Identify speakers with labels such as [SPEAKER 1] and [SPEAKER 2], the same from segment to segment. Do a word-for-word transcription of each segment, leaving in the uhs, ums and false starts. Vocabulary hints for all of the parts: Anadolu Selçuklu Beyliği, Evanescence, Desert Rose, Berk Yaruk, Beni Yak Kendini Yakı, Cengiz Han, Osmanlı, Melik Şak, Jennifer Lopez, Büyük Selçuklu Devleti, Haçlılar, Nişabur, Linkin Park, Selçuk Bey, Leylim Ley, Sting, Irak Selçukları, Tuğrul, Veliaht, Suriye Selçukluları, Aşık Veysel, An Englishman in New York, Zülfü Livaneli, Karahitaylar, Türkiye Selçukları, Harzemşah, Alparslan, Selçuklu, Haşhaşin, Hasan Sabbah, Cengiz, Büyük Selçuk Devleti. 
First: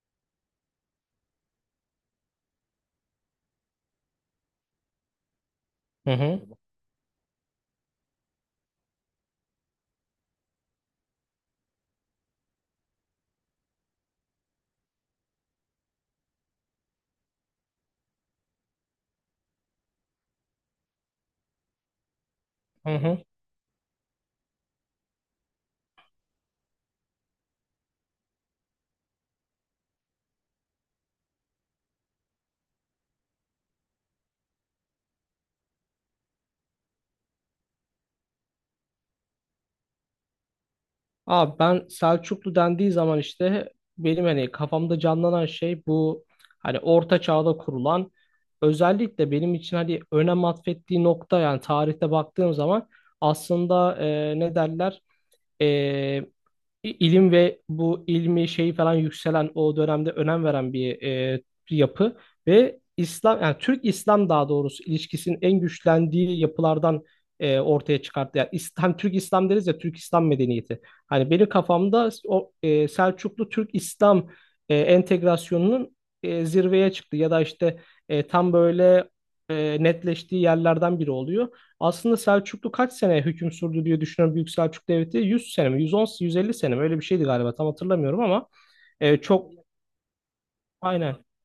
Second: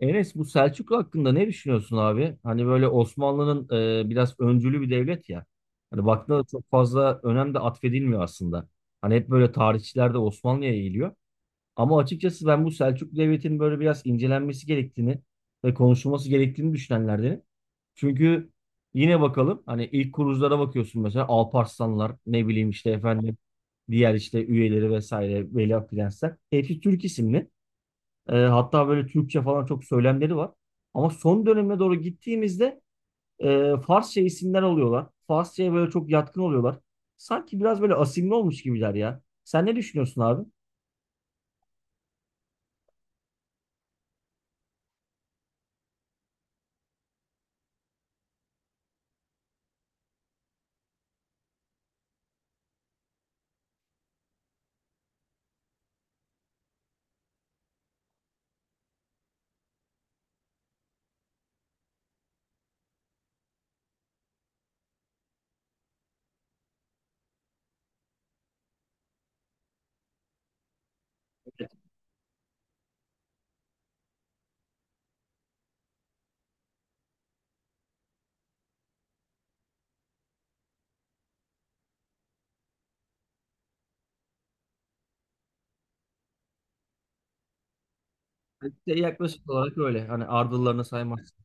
[SPEAKER 1] Enes bu Selçuklu hakkında ne düşünüyorsun abi? Hani böyle Osmanlı'nın e, biraz öncülü bir devlet ya. Hani
[SPEAKER 2] Hı
[SPEAKER 1] baktığında
[SPEAKER 2] hı.
[SPEAKER 1] da çok fazla önem de atfedilmiyor aslında. Hani hep böyle tarihçiler de Osmanlı'ya eğiliyor. Ama açıkçası ben bu Selçuklu devletinin böyle biraz incelenmesi gerektiğini ve konuşulması gerektiğini düşünenlerdenim. Çünkü yine bakalım hani ilk kuruluşlara bakıyorsun mesela Alparslanlar ne bileyim işte
[SPEAKER 2] Hı hı.
[SPEAKER 1] efendim diğer işte üyeleri vesaire Veliaht Prensler. Hepsi Türk isimli. E, hatta böyle Türkçe falan çok söylemleri var. Ama son döneme doğru gittiğimizde e, Farsça isimler alıyorlar. Farsça'ya böyle çok yatkın oluyorlar. Sanki biraz böyle asimli olmuş gibiler ya. Sen ne düşünüyorsun abi?
[SPEAKER 2] Abi ben Selçuklu dendiği zaman işte benim hani kafamda canlanan şey bu, hani orta çağda kurulan, özellikle benim için hani önem atfettiği nokta, yani tarihte baktığım zaman aslında e, ne derler, i- ilim ve bu ilmi şeyi falan yükselen o dönemde önem veren bir, e, bir yapı ve İslam, yani Türk İslam daha doğrusu ilişkisinin en güçlendiği yapılardan e, ortaya çıkarttı. Yani İslam, Türk İslam deriz ya, Türk İslam medeniyeti. Hani benim
[SPEAKER 1] Evet,
[SPEAKER 2] kafamda o e, Selçuklu Türk İslam e, entegrasyonunun e, zirveye çıktı ya da işte e, tam böyle e, netleştiği yerlerden biri oluyor. Aslında Selçuklu kaç sene hüküm sürdü diye düşünüyorum, Büyük Selçuk Devleti. yüz sene mi? yüz on, yüz elli sene mi? Öyle bir şeydi galiba. Tam hatırlamıyorum ama
[SPEAKER 1] işte
[SPEAKER 2] e,
[SPEAKER 1] yaklaşık
[SPEAKER 2] çok
[SPEAKER 1] olarak öyle. Hani ardıllarını
[SPEAKER 2] aynen.
[SPEAKER 1] saymazsın.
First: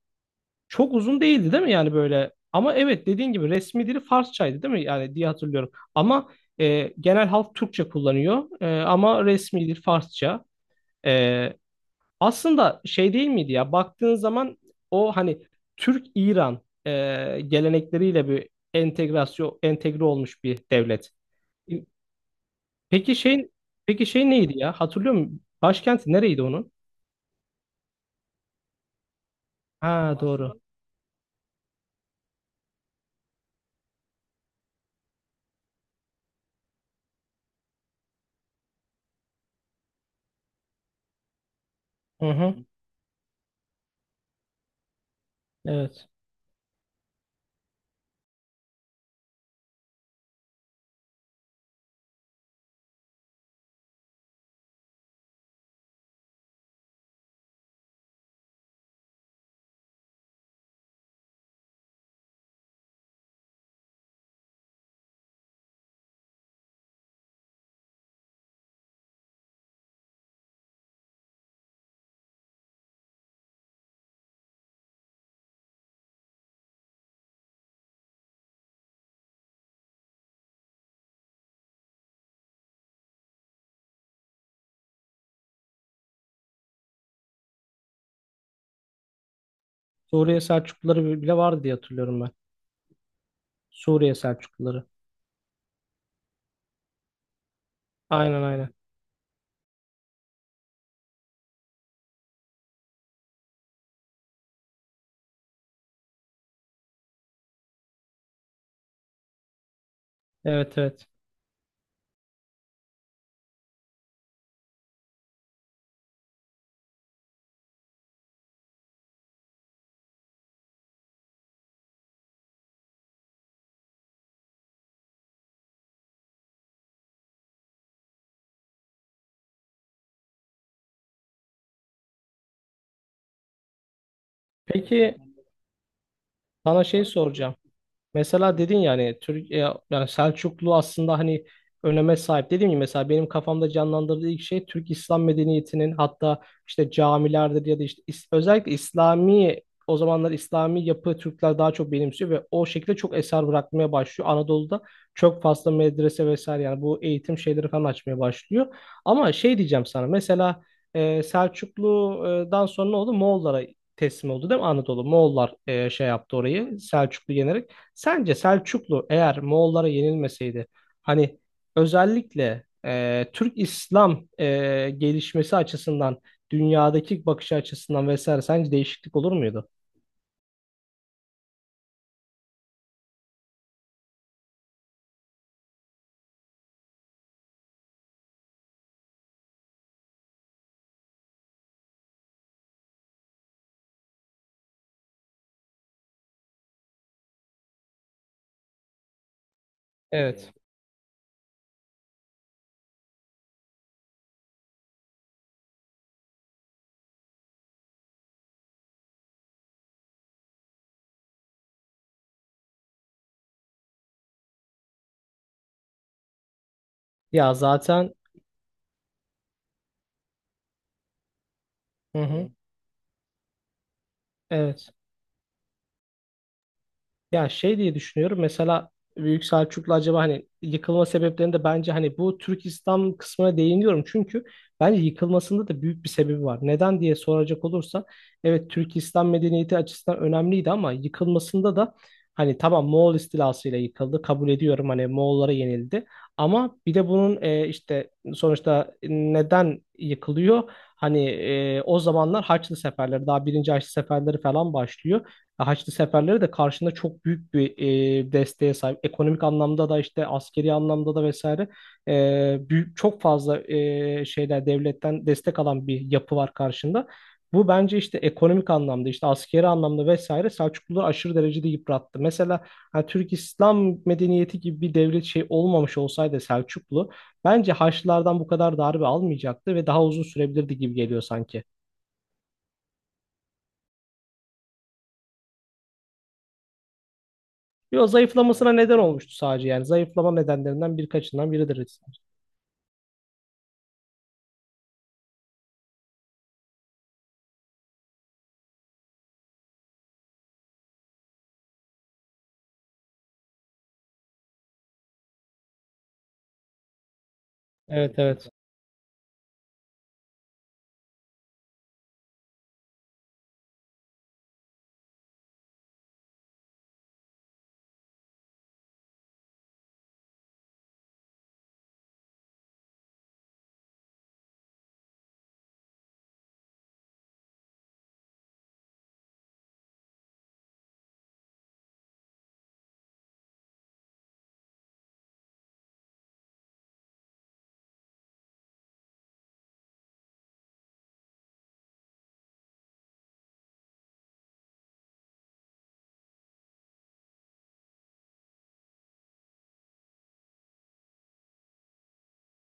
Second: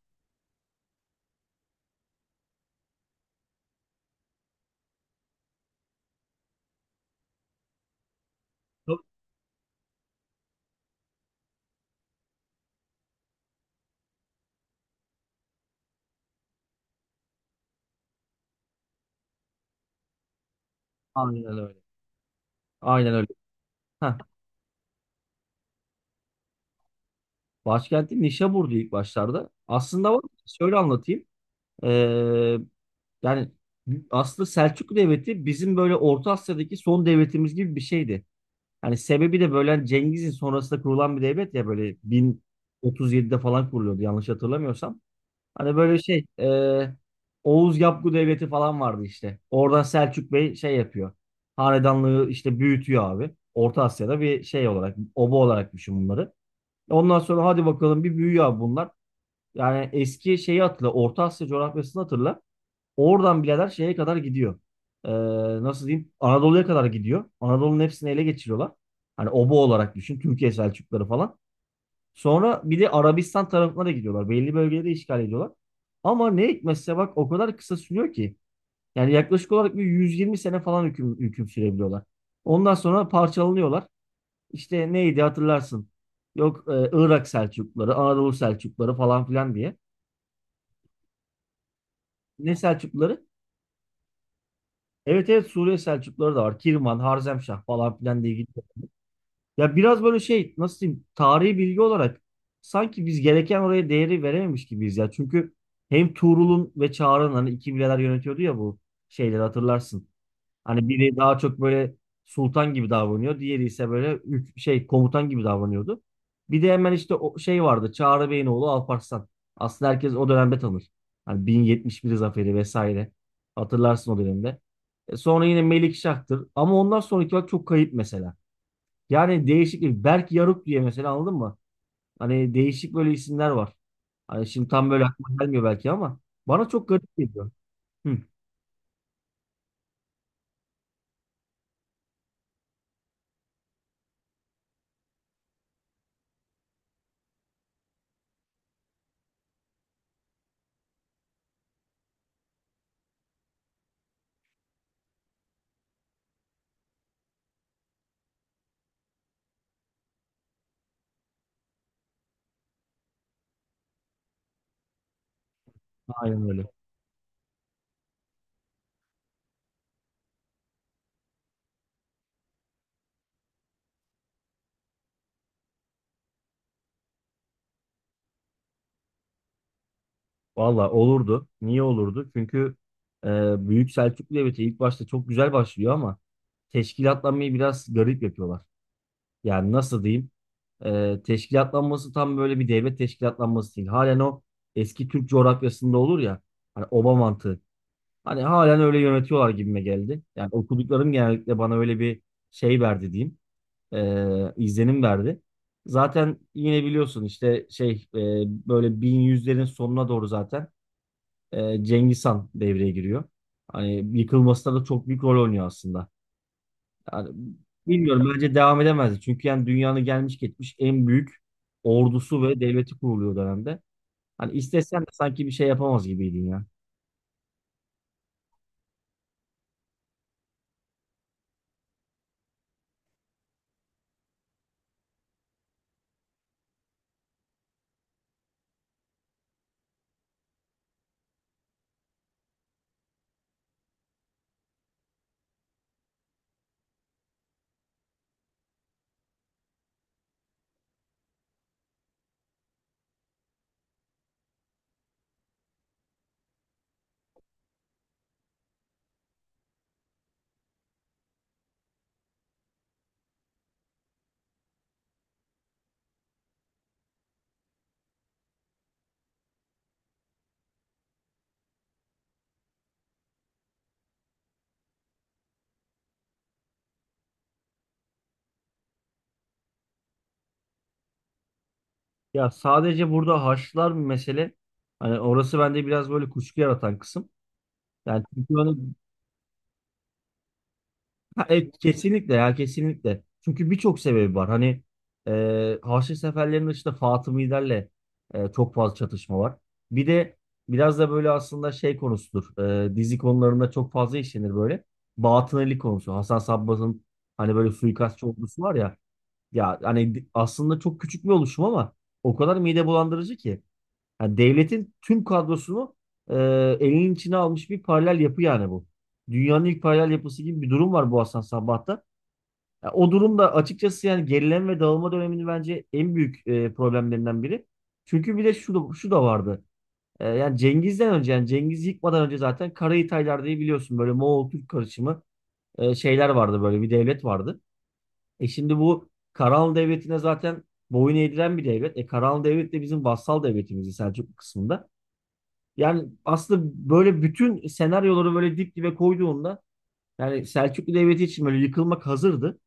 [SPEAKER 2] Çok uzun değildi değil mi yani böyle? Ama evet, dediğin gibi resmi dili Farsçaydı değil mi? Yani diye hatırlıyorum. Ama e, genel halk Türkçe kullanıyor. E,
[SPEAKER 1] Çok-
[SPEAKER 2] ama resmi dil Farsça. E, aslında şey değil miydi ya? Baktığın zaman o hani Türk-İran e, gelenekleriyle bir entegrasyon entegre olmuş bir devlet.
[SPEAKER 1] Aynen öyle. Aynen
[SPEAKER 2] Peki
[SPEAKER 1] öyle.
[SPEAKER 2] şey peki
[SPEAKER 1] Heh.
[SPEAKER 2] şey neydi ya? Hatırlıyor musun? Başkenti nereydi onun?
[SPEAKER 1] Başkenti Nişabur'du ilk başlarda. Aslında
[SPEAKER 2] Ha,
[SPEAKER 1] var.
[SPEAKER 2] doğru.
[SPEAKER 1] Şöyle anlatayım. Ee, Yani aslında Selçuklu Devleti bizim böyle Orta Asya'daki son devletimiz gibi bir şeydi. Hani sebebi de böyle hani Cengiz'in sonrasında kurulan bir devlet ya böyle
[SPEAKER 2] Hı hı.
[SPEAKER 1] bin otuz yedide falan kuruluyordu yanlış hatırlamıyorsam. Hani böyle
[SPEAKER 2] Evet.
[SPEAKER 1] şey e, Oğuz Yapgu Devleti falan vardı işte. Oradan Selçuk Bey şey yapıyor. Hanedanlığı işte büyütüyor abi. Orta Asya'da bir şey olarak, oba olarak düşün bunları. Ondan sonra hadi bakalım bir büyüyor abi bunlar. Yani eski şeyi hatırla, Orta Asya coğrafyasını hatırla. Oradan birader şeye kadar gidiyor. Ee, Nasıl diyeyim? Anadolu'ya kadar gidiyor. Anadolu'nun hepsini ele geçiriyorlar. Hani obo olarak düşün. Türkiye Selçukları falan. Sonra bir de Arabistan tarafına da gidiyorlar. Belli bölgeleri işgal ediyorlar. Ama ne hikmetse bak o kadar kısa sürüyor ki. Yani yaklaşık olarak bir yüz yirmi sene falan hüküm, hüküm sürebiliyorlar. Ondan sonra parçalanıyorlar. İşte neydi hatırlarsın. Yok e, Irak Selçukları, Anadolu Selçukları falan filan diye.
[SPEAKER 2] Suriye Selçukluları bile vardı diye hatırlıyorum ben.
[SPEAKER 1] Ne Selçukları?
[SPEAKER 2] Suriye Selçukluları.
[SPEAKER 1] Evet evet Suriye Selçukluları da var. Kirman, Harzemşah falan filan diye
[SPEAKER 2] Aynen,
[SPEAKER 1] gidiyor.
[SPEAKER 2] aynen.
[SPEAKER 1] Ya biraz böyle şey nasıl diyeyim tarihi bilgi olarak sanki biz gereken oraya değeri verememiş gibiyiz ya. Çünkü hem Tuğrul'un ve Çağrı'nın hani iki bileler yönetiyordu ya bu şeyleri hatırlarsın.
[SPEAKER 2] Evet,
[SPEAKER 1] Hani
[SPEAKER 2] evet.
[SPEAKER 1] biri daha çok böyle sultan gibi davranıyor. Diğeri ise böyle ük- şey komutan gibi davranıyordu. Bir de hemen işte o şey vardı Çağrı Bey'in oğlu Alparslan. Aslında herkes o dönemde tanır. Hani bin yetmiş bir zaferi vesaire. Hatırlarsın o dönemde. E, Sonra yine Melik Şak'tır. Ama ondan sonraki bak çok kayıp mesela. Yani değişik bir Berk Yaruk diye mesela anladın mı? Hani değişik böyle isimler var. Hani şimdi tam böyle
[SPEAKER 2] Peki
[SPEAKER 1] aklıma gelmiyor belki ama bana
[SPEAKER 2] sana
[SPEAKER 1] çok
[SPEAKER 2] şey
[SPEAKER 1] garip geliyor.
[SPEAKER 2] soracağım.
[SPEAKER 1] Hı,
[SPEAKER 2] Mesela dedin yani Türk, e, yani Selçuklu aslında hani öneme sahip. Dediğim gibi mesela benim kafamda canlandırdığı ilk şey Türk İslam medeniyetinin, hatta işte camilerdir ya da işte is- özellikle İslami, o zamanlar İslami yapı Türkler daha çok benimsiyor ve o şekilde çok eser bırakmaya başlıyor. Anadolu'da çok fazla medrese vesaire, yani bu eğitim şeyleri falan açmaya başlıyor. Ama şey diyeceğim sana mesela, e, Selçuklu'dan sonra ne oldu? Moğollara teslim oldu değil mi Anadolu? Moğollar e, şey yaptı
[SPEAKER 1] aynen öyle.
[SPEAKER 2] orayı, Selçuklu yenerek. Sence Selçuklu eğer Moğollara yenilmeseydi, hani özellikle e, Türk İslam e, gelişmesi açısından, dünyadaki bakış açısından vesaire sence değişiklik olur muydu?
[SPEAKER 1] Valla olurdu. Niye olurdu? Çünkü e, Büyük Selçuklu Devleti ilk başta çok güzel başlıyor ama teşkilatlanmayı biraz garip yapıyorlar. Yani nasıl diyeyim? E, teşkilatlanması tam böyle bir devlet teşkilatlanması değil. Halen o eski Türk coğrafyasında olur ya. Hani oba mantığı. Hani halen öyle yönetiyorlar gibime geldi. Yani
[SPEAKER 2] Evet.
[SPEAKER 1] okuduklarım genellikle bana öyle bir şey verdi diyeyim. Ee, izlenim verdi. Zaten yine biliyorsun işte şey e, böyle bin yüzlerin sonuna doğru zaten e, Cengiz Han devreye giriyor. Hani yıkılmasına da çok büyük rol oynuyor aslında. Yani
[SPEAKER 2] Ya zaten
[SPEAKER 1] bilmiyorum bence devam edemezdi. Çünkü yani dünyanın gelmiş geçmiş en büyük
[SPEAKER 2] hı
[SPEAKER 1] ordusu
[SPEAKER 2] hı.
[SPEAKER 1] ve devleti kuruluyor o dönemde. Hani
[SPEAKER 2] Evet.
[SPEAKER 1] istesen de sanki bir şey yapamaz gibiydin ya.
[SPEAKER 2] Ya şey diye düşünüyorum mesela, Büyük Selçuklu acaba hani, yıkılma sebeplerini de bence hani bu Türk İslam kısmına değiniyorum. Çünkü bence yıkılmasında da büyük bir sebebi var. Neden diye soracak olursa, evet Türk İslam medeniyeti açısından önemliydi ama yıkılmasında da hani, tamam Moğol istilasıyla yıkıldı, kabul ediyorum, hani Moğollara yenildi. Ama bir de bunun e, işte sonuçta neden yıkılıyor? Hani e, o zamanlar Haçlı seferleri, daha birinci Haçlı seferleri falan başlıyor. Haçlı seferleri de karşında çok büyük bir e, desteğe sahip. Ekonomik anlamda da işte, askeri anlamda da vesaire e, büyük, çok fazla e, şeyler devletten destek alan bir yapı var karşında. Bu bence işte ekonomik anlamda, işte askeri anlamda vesaire Selçukluları aşırı derecede yıprattı. Mesela hani Türk İslam medeniyeti gibi bir devlet şey olmamış olsaydı, Selçuklu bence Haçlılardan bu kadar darbe almayacaktı ve daha uzun sürebilirdi gibi geliyor sanki.
[SPEAKER 1] Ya sadece burada Haçlılar bir mesele. Hani orası bende biraz böyle kuşku yaratan kısım.
[SPEAKER 2] Yo,
[SPEAKER 1] Yani çünkü
[SPEAKER 2] zayıflamasına
[SPEAKER 1] hani,
[SPEAKER 2] neden olmuştu sadece yani. Zayıflama nedenlerinden
[SPEAKER 1] ha,
[SPEAKER 2] birkaçından
[SPEAKER 1] evet,
[SPEAKER 2] biridir.
[SPEAKER 1] kesinlikle ya kesinlikle. Çünkü birçok sebebi var. Hani e, Haçlı seferlerinin dışında Fatımilerle e, çok fazla çatışma var. Bir de biraz da böyle aslında şey konusudur. E, dizi konularında çok fazla işlenir böyle. Batınili konusu. Hasan Sabbah'ın hani böyle
[SPEAKER 2] Evet,
[SPEAKER 1] suikastçı
[SPEAKER 2] evet.
[SPEAKER 1] ordusu var ya. Ya hani aslında çok küçük bir oluşum ama o kadar mide bulandırıcı ki. Ha, devletin tüm kadrosunu e, elinin içine almış bir paralel yapı yani bu. Dünyanın ilk paralel yapısı gibi bir durum var bu Hasan Sabbah'ta. Ya, o durumda açıkçası yani gerileme ve dağılma döneminin bence en büyük e, problemlerinden biri. Çünkü bir de şu da, şu da vardı. E, yani Cengiz'den önce yani Cengiz yıkmadan önce zaten Karahitaylar diye biliyorsun böyle Moğol-Türk karışımı e, şeyler vardı böyle bir devlet vardı. E şimdi bu Karahanlı Devleti'ne zaten boyun eğdiren bir devlet. E Karahanlı Devlet de bizim vassal devletimizdi Selçuklu kısmında. Yani aslında böyle bütün senaryoları böyle dip dibe koyduğunda yani Selçuklu Devleti için böyle yıkılmak hazırdı.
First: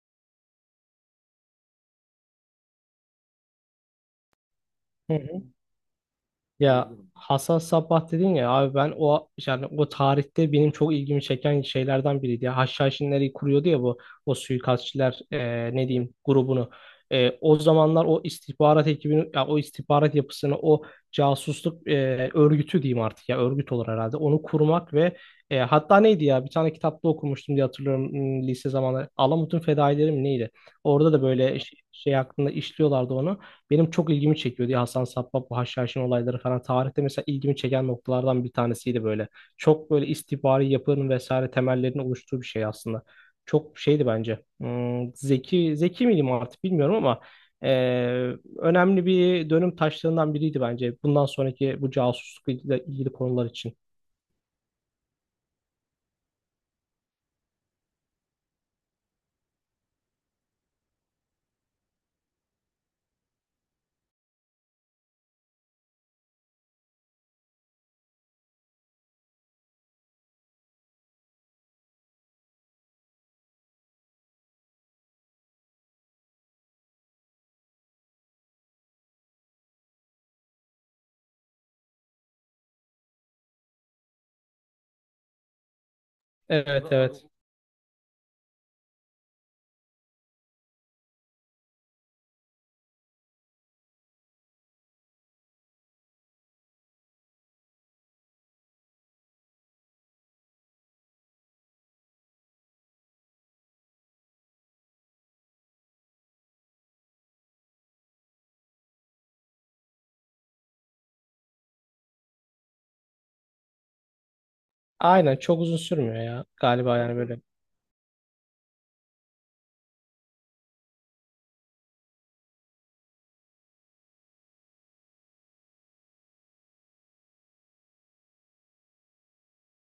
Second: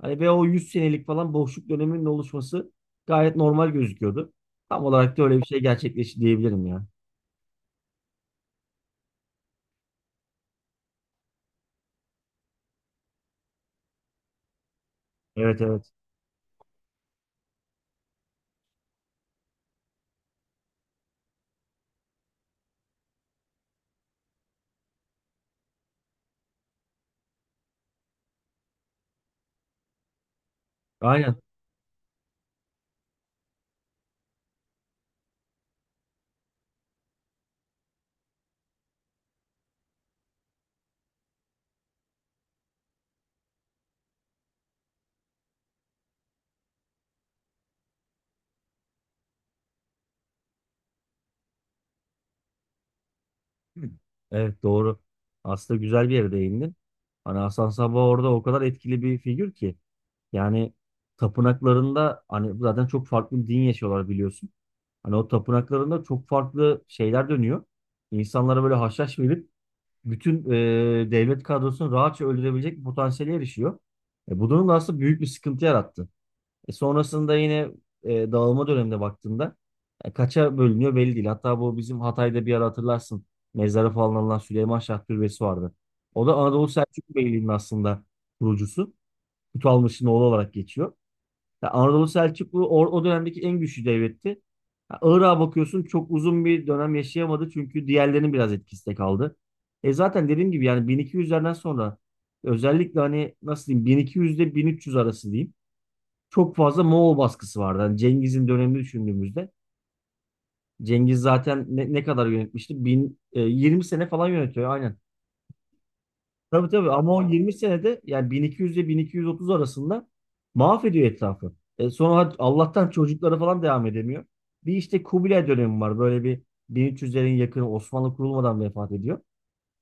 [SPEAKER 1] Hani ve o yüz senelik falan boşluk döneminin oluşması gayet normal gözüküyordu. Tam
[SPEAKER 2] Hı
[SPEAKER 1] olarak da öyle
[SPEAKER 2] hı.
[SPEAKER 1] bir şey gerçekleşti diyebilirim ya.
[SPEAKER 2] Ya, Hasan Sabbah dedin ya abi, ben o yani o tarihte benim çok ilgimi çeken şeylerden biriydi. Ya Haşhaşinleri kuruyordu ya bu, o suikastçiler,
[SPEAKER 1] Evet
[SPEAKER 2] e, ne
[SPEAKER 1] evet.
[SPEAKER 2] diyeyim, grubunu. E, o zamanlar o istihbarat ekibini, ya o istihbarat yapısını, o casusluk e, örgütü diyeyim artık, ya örgüt olur herhalde. Onu kurmak ve e, hatta neydi ya, bir tane kitapta okumuştum diye hatırlıyorum, hmm, lise zamanları. Alamut'un Fedaileri mi neydi? Orada da
[SPEAKER 1] Aynen.
[SPEAKER 2] böyle şey, şey hakkında işliyorlardı onu. Benim çok ilgimi çekiyor diye Hasan Sabbah, bu Haşhaşin olayları falan tarihte mesela ilgimi çeken noktalardan bir tanesiydi böyle. Çok böyle istihbari yapının vesaire temellerini oluşturduğu bir şey aslında. Çok şeydi bence. Hmm, zeki zeki miydim artık bilmiyorum ama eee, önemli bir dönüm taşlarından biriydi bence. Bundan sonraki bu casuslukla ilgili, ilgili konular için.
[SPEAKER 1] Evet doğru. Aslında güzel bir yere değindin. Hani Hasan Sabbah orada o kadar etkili bir figür ki. Yani tapınaklarında hani zaten çok farklı bir din yaşıyorlar biliyorsun. Hani o tapınaklarında çok farklı şeyler dönüyor. İnsanlara böyle haşhaş verip bütün e, devlet kadrosunu rahatça öldürebilecek bir potansiyele erişiyor. E, bu durum da aslında büyük bir sıkıntı yarattı. E, sonrasında yine e, dağılma dönemine baktığında e, kaça bölünüyor belli değil. Hatta bu bizim Hatay'da bir ara hatırlarsın mezara falan alınan Süleyman Şah Türbesi vardı. O da Anadolu
[SPEAKER 2] Evet,
[SPEAKER 1] Selçuklu
[SPEAKER 2] evet.
[SPEAKER 1] Beyliği'nin aslında kurucusu. Kutu Almış'ın oğlu olarak geçiyor. Ya Anadolu Selçuklu o, o dönemdeki en güçlü devletti. Ya Irak'a bakıyorsun çok uzun bir dönem yaşayamadı çünkü diğerlerinin biraz etkisi de kaldı. E zaten dediğim gibi yani bin iki yüzlerden sonra özellikle hani nasıl diyeyim bin iki yüz ile bin üç yüz arası diyeyim çok fazla Moğol baskısı vardı. Hani Cengiz'in dönemini düşündüğümüzde Cengiz zaten ne, ne kadar yönetmişti? Bin, e, yirmi sene falan yönetiyor aynen.
[SPEAKER 2] Aynen, çok uzun sürmüyor ya
[SPEAKER 1] Tabii tabii
[SPEAKER 2] galiba
[SPEAKER 1] ama
[SPEAKER 2] yani
[SPEAKER 1] o
[SPEAKER 2] böyle.
[SPEAKER 1] yirmi senede yani bin iki yüz ile bin iki yüz otuz arasında mahvediyor etrafı. E sonra hadi Allah'tan çocuklara falan devam edemiyor. Bir işte Kubilay dönemi var. Böyle bir bin üç yüzlerin yakını Osmanlı kurulmadan vefat ediyor.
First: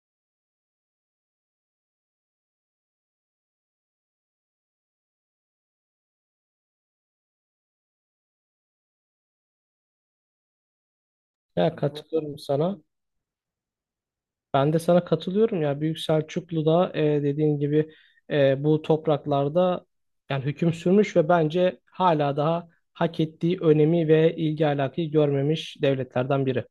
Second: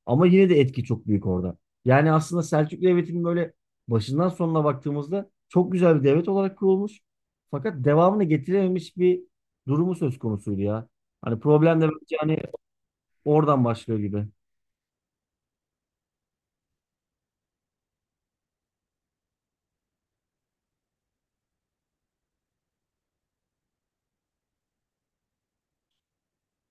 [SPEAKER 1] Ama yine de etki çok büyük orada. Yani aslında Selçuklu Devleti'nin böyle başından sonuna baktığımızda çok güzel bir devlet olarak kurulmuş. Fakat devamını getirememiş bir durumu söz konusuydu ya. Hani
[SPEAKER 2] Ya adı,
[SPEAKER 1] problem de bence hani
[SPEAKER 2] katılıyorum sana.
[SPEAKER 1] oradan başlıyor gibi.
[SPEAKER 2] Ben de sana katılıyorum ya. Büyük Selçuklu'da e, dediğin gibi e, bu topraklarda yani hüküm sürmüş ve bence hala daha hak ettiği önemi ve ilgi alakayı görmemiş devletlerden biri.